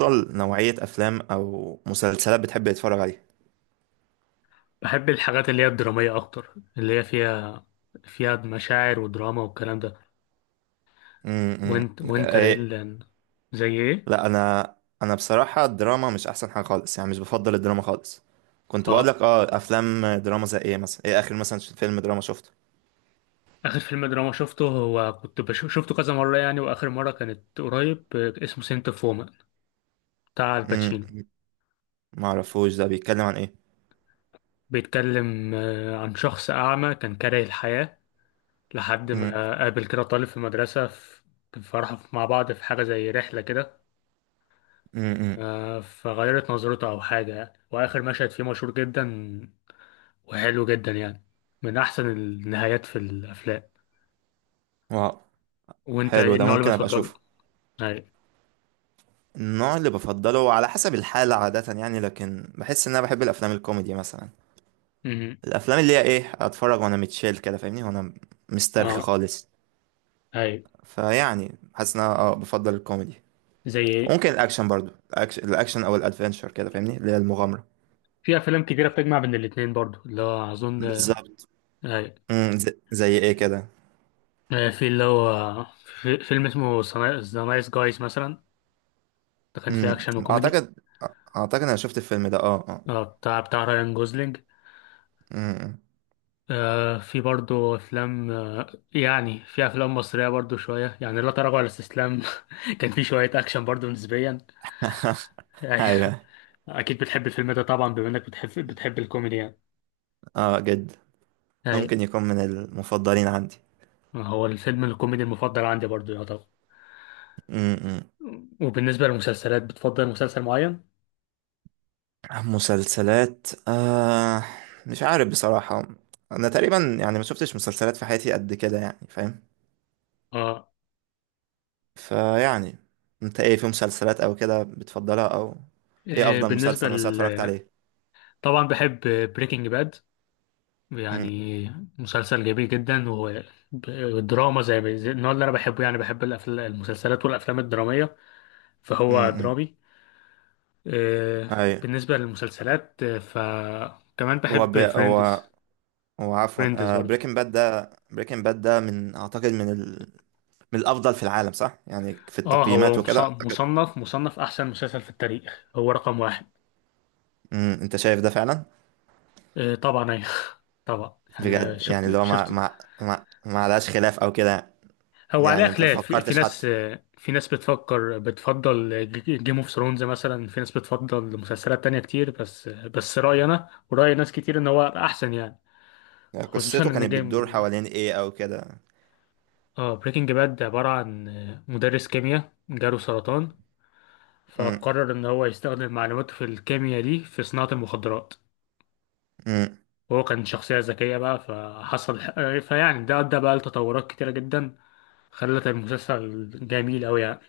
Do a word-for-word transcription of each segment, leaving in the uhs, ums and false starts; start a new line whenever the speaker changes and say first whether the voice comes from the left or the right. right: أفضل نوعية أفلام أو مسلسلات بتحب تتفرج عليها؟
left: بحب الحاجات اللي هي الدرامية أكتر اللي هي فيها فيها مشاعر ودراما والكلام ده.
right: امم.
left: وانت وانت ايه
right: إيه.
left: اللي يعني؟ زي ايه؟
right: لا، أنا أنا بصراحة الدراما مش أحسن حاجة خالص، يعني مش بفضل الدراما خالص. كنت بقول
left: اه،
right: لك أه أفلام دراما زي إيه مثلا، إيه آخر مثلا فيلم دراما شفته؟
left: آخر فيلم دراما شفته هو كنت بشوف شفته كذا مرة يعني، وآخر مرة كانت قريب، آه، اسمه سنت اوف وومن، بتاع الباتشينو.
right: امم. معرفوش ده بيتكلم عن إيه؟
left: بيتكلم آه، عن شخص أعمى كان كاره الحياة لحد
right: امم.
left: ما قابل كده طالب في مدرسة، في كان فرحوا مع بعض في حاجة زي رحلة كده،
right: امم.
left: آه، فغيرت نظرته أو حاجة يعني. وآخر مشهد فيه مشهور جدا وحلو جدا يعني، من احسن النهايات في الافلام.
right: واو.
left: وانت
right: حلو،
left: ايه
right: ده
left: النوع اللي
right: ممكن أبقى
left: بتفضله؟
right: أشوفه.
left: اي.
right: النوع اللي بفضله على حسب الحالة عادة، يعني، لكن بحس إن أنا بحب الأفلام الكوميدي مثلا.
left: امم
right: الأفلام اللي هي، إيه، أتفرج وأنا متشيل كده، فاهمني؟ وأنا مسترخي
left: اه.
right: خالص.
left: اي.
right: فيعني حاسس ان انا اه بفضل الكوميدي.
left: زي ايه؟
right: ممكن الاكشن برضو، الأكش... الاكشن او الادفنتشر كده، فاهمني، اللي هي المغامره.
left: في افلام كتيره بتجمع بين الاتنين برضو اللي هو اظن.
right: بالظبط.
left: اي.
right: امم. زي... زي ايه كده؟
left: آه، في اللي هو، في فيلم اسمه ذا نايس جايز مثلا، ده كان فيه
right: امم
left: اكشن وكوميدي.
right: اعتقد اعتقد انا شفت الفيلم ده، اه، اه.
left: اه، بتاع بتاع رايان جوزلينج.
right: امم.
left: آه، في برضو افلام، آه يعني في افلام مصريه برضو شويه يعني، لا تراجع ولا استسلام. كان فيه شويه اكشن برضو نسبيا. أيوة.
right: ايوه.
left: اكيد بتحب الفيلم ده طبعا بما انك بتحب بتحب الكوميدي يعني.
right: اه، جد.
left: اي.
right: ممكن يكون من المفضلين عندي.
left: هو الفيلم الكوميدي المفضل عندي برضو يعتبر.
right: امم.
left: وبالنسبه للمسلسلات، بتفضل مسلسل معين؟
right: مسلسلات، آه... مش عارف بصراحه. انا تقريبا يعني ما شفتش مسلسلات في حياتي قد كده، يعني فاهم؟
left: اه.
right: فيعني، انت ايه في مسلسلات او كده بتفضلها او...؟ ايه
left: إيه،
right: افضل
left: بالنسبه
right: مسلسل مثلا
left: ل...
right: اتفرجت عليه؟
left: طبعا بحب بريكنج باد
right: امم.
left: يعني. مسلسل جميل جدا، ودراما زي ما- زي النوع اللي انا بحبه يعني، بحب الأفل... المسلسلات والافلام الدراميه، فهو
right: امم.
left: درامي. إيه،
right: اي.
left: بالنسبه للمسلسلات، آه، فكمان
right: هو ب...
left: بحب
right: هو
left: فريندز.
right: هو عفوا،
left: فريندز
right: آه
left: برضو.
right: بريكنج باد ده، بريكنج باد ده من اعتقد من ال... من الافضل في العالم صح، يعني في
left: اه، هو
right: التقييمات
left: مص-
right: وكده اعتقد.
left: مصنف، مصنف احسن مسلسل في التاريخ، هو رقم واحد.
right: امم. انت شايف ده فعلا؟
left: آه طبعا ايوه. طبعا يعني ما
right: بجد؟ يعني اللي
left: شفت
right: هو ما
left: شفت
right: ما ما ما عليهاش خلاف او كده.
left: هو عليه
right: يعني انت ما
left: خلاف، في, في
right: فكرتش
left: ناس،
right: حتى؟
left: آه، في ناس بتفكر بتفضل جيم اوف ثرونز مثلا، في ناس بتفضل مسلسلات تانية كتير، بس بس رأيي انا ورأي ناس كتير ان هو احسن يعني.
right: يعني
left: خصوصا
right: قصته
left: ان
right: كانت بتدور
left: جيم،
right: حوالين ايه او كده؟
left: اه بريكنج باد عبارة عن آه، مدرس كيمياء جاله سرطان،
right: امم.
left: فقرر ان هو يستخدم معلوماته في الكيمياء دي في صناعة المخدرات.
right: امم.
left: هو كان شخصية ذكية بقى فحصل، فيعني ده أدى بقى لتطورات كتيرة جدا خلت المسلسل جميل أوي يعني.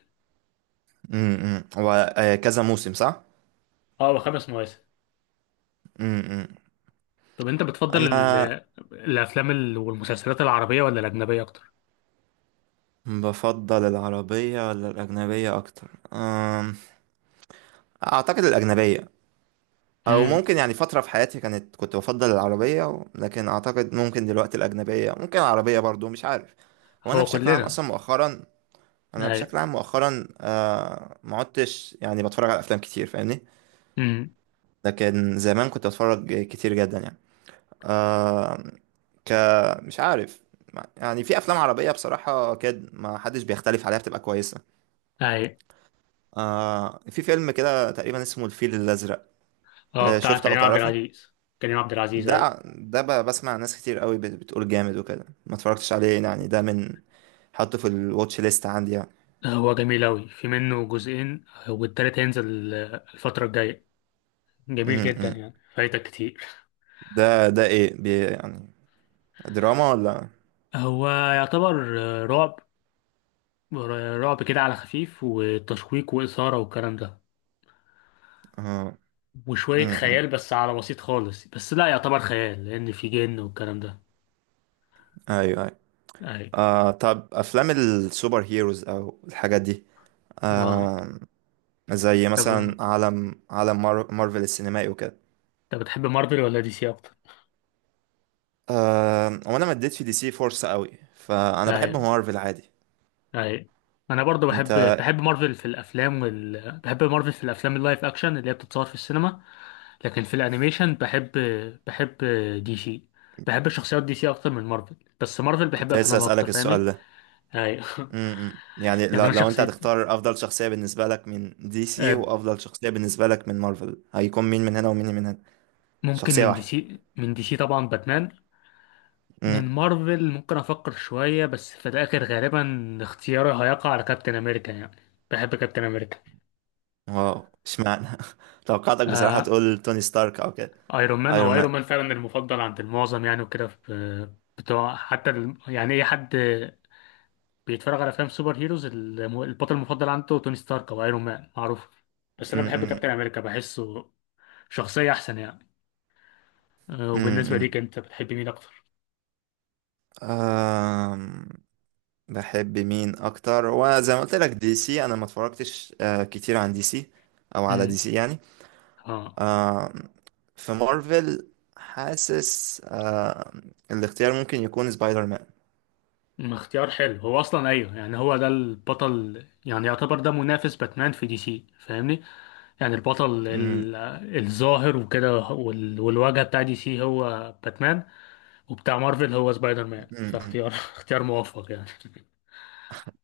right: امم. هو آه، كذا موسم صح؟
left: اه، وخمس مواسم.
right: امم.
left: طب أنت بتفضل
right: انا.
left: ال- الأفلام ال- والمسلسلات العربية ولا الأجنبية أكتر؟
right: بفضل العربية ولا الأجنبية أكتر؟ أم، أعتقد الأجنبية. أو
left: امم
right: ممكن، يعني، فترة في حياتي كانت كنت بفضل العربية و- لكن أعتقد ممكن دلوقتي الأجنبية، ممكن العربية برضو، مش عارف. هو أنا
left: هو
right: بشكل عام
left: كلنا.
right: أصلا مؤخرا. أنا
left: أي.
right: بشكل عام مؤخرا آه، ما عدتش، يعني، بتفرج على أفلام كتير، فاهمني.
left: امم
right: لكن زمان كنت بتفرج كتير جدا يعني. آه، ك مش عارف. يعني في أفلام عربية بصراحة كده ما حدش بيختلف عليها، بتبقى كويسة.
left: أي.
right: آه في فيلم كده تقريبا اسمه الفيل الأزرق.
left: اه
right: آه
left: بتاع
right: شفته أو
left: كريم عبد
right: تعرفه؟
left: العزيز. كريم عبد العزيز، أي.
right: ده ده ب- بسمع ناس كتير قوي بت- بتقول جامد وكده، ما اتفرجتش عليه يعني، ده من... حطه في الواتش ليست عندي يعني.
left: هو جميل أوي، في منه جزئين والتالت هينزل الفترة الجاية. جميل
right: م-
left: جدا
right: م.
left: يعني، فايتك كتير.
right: ده ده ايه بي يعني؟ دراما ولا...؟
left: هو يعتبر رعب، رعب كده على خفيف، وتشويق وإثارة والكلام ده،
right: اه. م-
left: وشوية
right: م.
left: خيال بس على بسيط خالص، بس لا يعتبر خيال لأن في جن والكلام ده.
right: ايوه، ايوه.
left: أي.
right: آه طب افلام السوبر هيروز او الحاجات دي؟
left: اه.
right: آه زي مثلا
left: طب
right: عالم عالم مار مارفل السينمائي وكده.
left: طب بتحب مارفل ولا دي سي أكتر؟
right: آه وانا ما اديتش دي سي فرصة قوي، فانا بحب
left: أي.
right: مارفل عادي.
left: أي. أنا برضو بحب
right: انت.
left: بحب مارفل في الأفلام وال... بحب مارفل في الأفلام اللايف أكشن اللي هي بتتصور في السينما. لكن في الأنيميشن بحب بحب دي سي، بحب شخصيات دي سي أكتر من مارفل. بس مارفل بحب
right: كنت لسه
left: أفلامها أكتر،
right: أسألك
left: فاهمني؟
right: السؤال ده.
left: أي.
right: امم يعني
left: يعني
right: لو,
left: أنا
right: لو انت
left: شخصية،
right: هتختار افضل شخصية بالنسبة لك من دي سي، وافضل شخصية بالنسبة لك من مارفل، هيكون مين من هنا ومين من هنا؟
left: ممكن
right: شخصية
left: من دي
right: واحدة؟
left: سي، من دي سي طبعا باتمان. من
right: امم.
left: مارفل ممكن افكر شوية بس في الاخر غالبا اختياري هيقع على كابتن امريكا يعني. بحب كابتن امريكا.
right: واو، اشمعنى؟ توقعتك بصراحة
left: آه.
right: تقول توني ستارك او كده.
left: ايرون مان،
right: ايرون
left: هو
right: مان.
left: ايرون مان فعلا المفضل عند المعظم يعني وكده، في بتوع حتى ال... يعني اي حد بيتفرج على افلام سوبر هيروز الم- البطل المفضل عنده توني ستارك او ايرون مان، معروف. بس انا بحب
right: امم.
left: كابتن امريكا، بحسه شخصية احسن يعني. آه، وبالنسبة
right: امم.
left: ليك انت بتحب مين اكتر؟
right: أم، بحب مين اكتر، وزي ما قلت لك دي سي انا ما اتفرجتش آه، كتير عن دي سي او على دي
left: امم
right: سي يعني.
left: اه.
right: آه في مارفل، حاسس آه الاختيار ممكن يكون سبايدر مان.
left: مم، اختيار حلو، هو اصلا ايوه يعني، هو ده البطل يعني، يعتبر ده منافس باتمان في دي سي، فاهمني؟ يعني البطل
right: مم،
left: ال- الظاهر وكده وال- والواجهه بتاع دي سي هو باتمان، وبتاع مارفل هو سبايدر مان،
right: مم، مم.
left: فاختيار اختيار موفق يعني.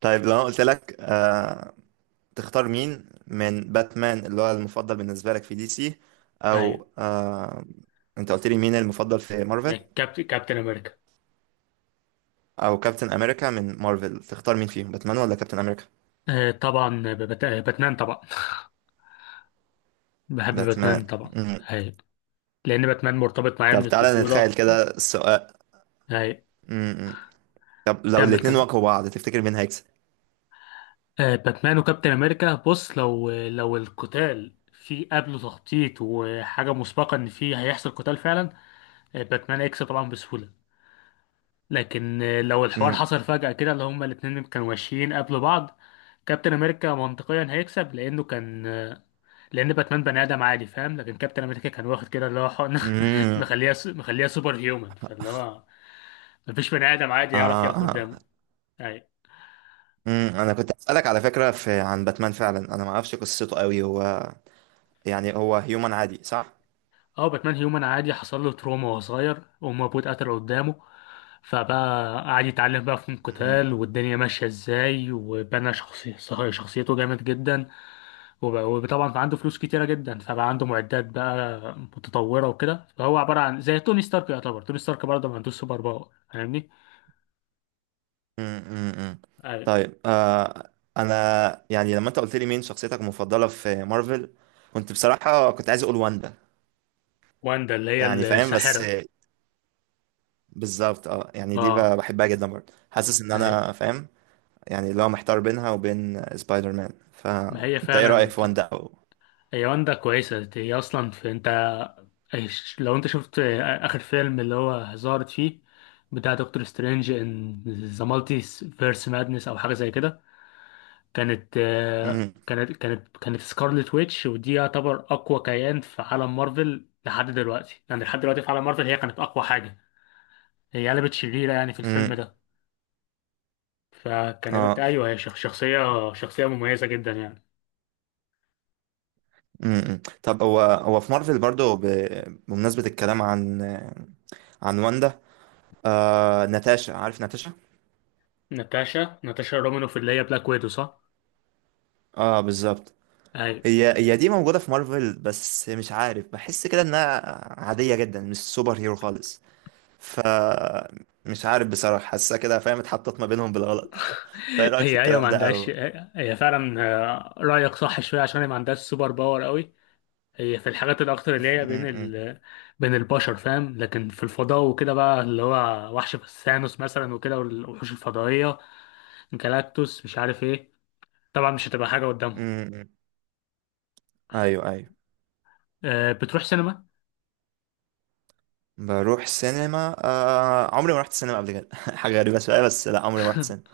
right: طيب، لو أنا قلت لك آه تختار مين من باتمان اللي هو المفضل بالنسبة لك في دي سي،
left: ايوه.
right: او آه انت قلت لي مين المفضل في مارفل،
left: يعني كابت... كابتن امريكا.
right: او كابتن امريكا من مارفل تختار مين فيهم، باتمان ولا كابتن امريكا؟
left: آه طبعا، ببت... باتمان طبعا. بحب باتمان
right: باتمان.
left: طبعا.
right: مم.
left: ايوه. لان باتمان مرتبط معايا
right: طب
left: من
right: تعالى نتخيل
left: الطفوله.
right: كده السؤال.
left: ايوه.
right: مم، مم. طب لو
left: كمل
right: الاتنين
left: كمل.
right: واجهوا بعض، تفتكر مين هيكسب؟
left: آه، باتمان وكابتن امريكا، بص، لو لو القتال في قبله تخطيط وحاجه مسبقه ان في هيحصل قتال فعلا، آه، باتمان اكس طبعا بسهوله. لكن، آه، لو الحوار
right: مم،
left: حصل فجاه كده اللي هما الاتنين كانوا ماشيين قبل بعض، كابتن امريكا منطقيا هيكسب لانه كان، آه، لان باتمان بني ادم عادي فاهم، لكن كابتن امريكا كان واخد كده اللي هو حقن
right: مم.
left: مخليها مخليها سوبر هيومن، فاللي هو مفيش بني ادم عادي يعرف
right: آه،
left: يقف
right: آه.
left: قدامه. أيوة.
right: امم انا كنت اسالك على فكره، في، عن باتمان فعلا، انا ما اعرفش قصته قوي. هو، يعني هو هيومن عادي صح؟
left: اه، باتمان هيومن عادي حصل له تروما وهو صغير، وأمه وأبوه اتقتلوا قدامه، فبقى قعد يتعلم بقى فنون
right: امم.
left: قتال والدنيا ماشية ازاي، وبنى شخصي... صح- شخصيته جامد جدا. وب- وطبعا كان عنده فلوس كتيرة جدا فبقى عنده معدات بقى متطورة وكده، فهو عبارة عن زي توني ستارك، يعتبر توني ستارك برضه ما عندوش سوبر باور، فاهمني؟
right: امم.
left: أيوة.
right: طيب آه انا يعني لما انت قلت لي مين شخصيتك المفضله في مارفل، كنت بصراحه كنت عايز اقول واندا.
left: واندا اللي هي
right: يعني فاهم، بس.
left: الساحرة.
right: بالظبط اه، يعني دي ب-
left: اه.
right: بحبها جدا برضه، حاسس ان
left: أيوة.
right: انا فاهم. يعني اللي هو محتار بينها وبين سبايدر مان،
left: ما هي
right: فانت ايه رايك
left: فعلا،
right: في واندا او...؟
left: هي واندا كويسة، هي أصلا في أنت، إيش- لو انت شفت، آه، اخر فيلم اللي هو ظهرت فيه بتاع دكتور سترينج ان ذا مالتي فيرس مادنس او حاجه زي كده، كانت، آه،
right: امم.
left: كانت كانت كانت سكارلت ويتش، ودي يعتبر اقوى كيان في عالم مارفل لحد دلوقتي يعني، لحد دلوقتي في عالم مارفل هي كانت اقوى حاجه. هي قلبت شريره يعني في الفيلم
right: امم.
left: ده. فكانت
right: اه.
left: ايوه، هي شخ- شخصيه شخصيه مميزه جدا يعني.
right: امم طب هو هو في مارفل برضو، ب... بمناسبة الكلام عن عن واندا، آه... ناتاشا، عارف ناتاشا؟
left: ناتاشا ناتاشا رومانوف اللي هي بلاك ويدو، صح؟
right: اه، بالظبط.
left: ايوه.
right: هي هي دي موجودة في مارفل، بس مش عارف، بحس كده انها عادية جدا، مش سوبر هيرو خالص. ف مش عارف بصراحة، حاسة كده فاهم، اتحطت ما بينهم بالغلط. انت ايه رأيك في
left: هي ايوه، ما
right: الكلام ده
left: عندهاش،
right: او...؟
left: هي فعلا، آه، رايك صح شويه، عشان هي ما عندهاش سوبر باور قوي. هي في الحاجات الاكتر اللي هي بين
right: امم.
left: ال... بين البشر، فاهم؟ لكن في الفضاء وكده بقى، اللي هو وحش ثانوس مثلا وكده، والوحوش الفضائيه، جالاكتوس مش عارف ايه، طبعا مش هتبقى حاجه قدامهم.
right: امم. ايوه، ايوه.
left: أه، بتروح سينما؟
right: بروح سينما، آه... عمري ما رحت سينما قبل كده. حاجة غريبة شوية، بس لا، عمري ما رحت سينما.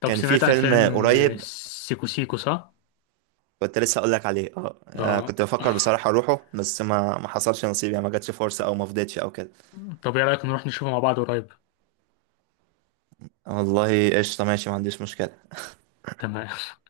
left: طب
right: كان في
left: سمعت عن
right: فيلم
left: فيلم، آه،
right: قريب.
left: سيكو سيكو، صح؟
right: كنت لسه اقول لك عليه، اه، آه،
left: اه.
right: كنت بفكر بصراحه اروحه، بس ما ما حصلش نصيب يعني، ما جاتش فرصه او ما فضيتش او كده.
left: طب ايه رايك نروح نشوفه مع بعض قريب؟
right: والله، قشطه، ماشي، ما عنديش مشكله.
left: تمام.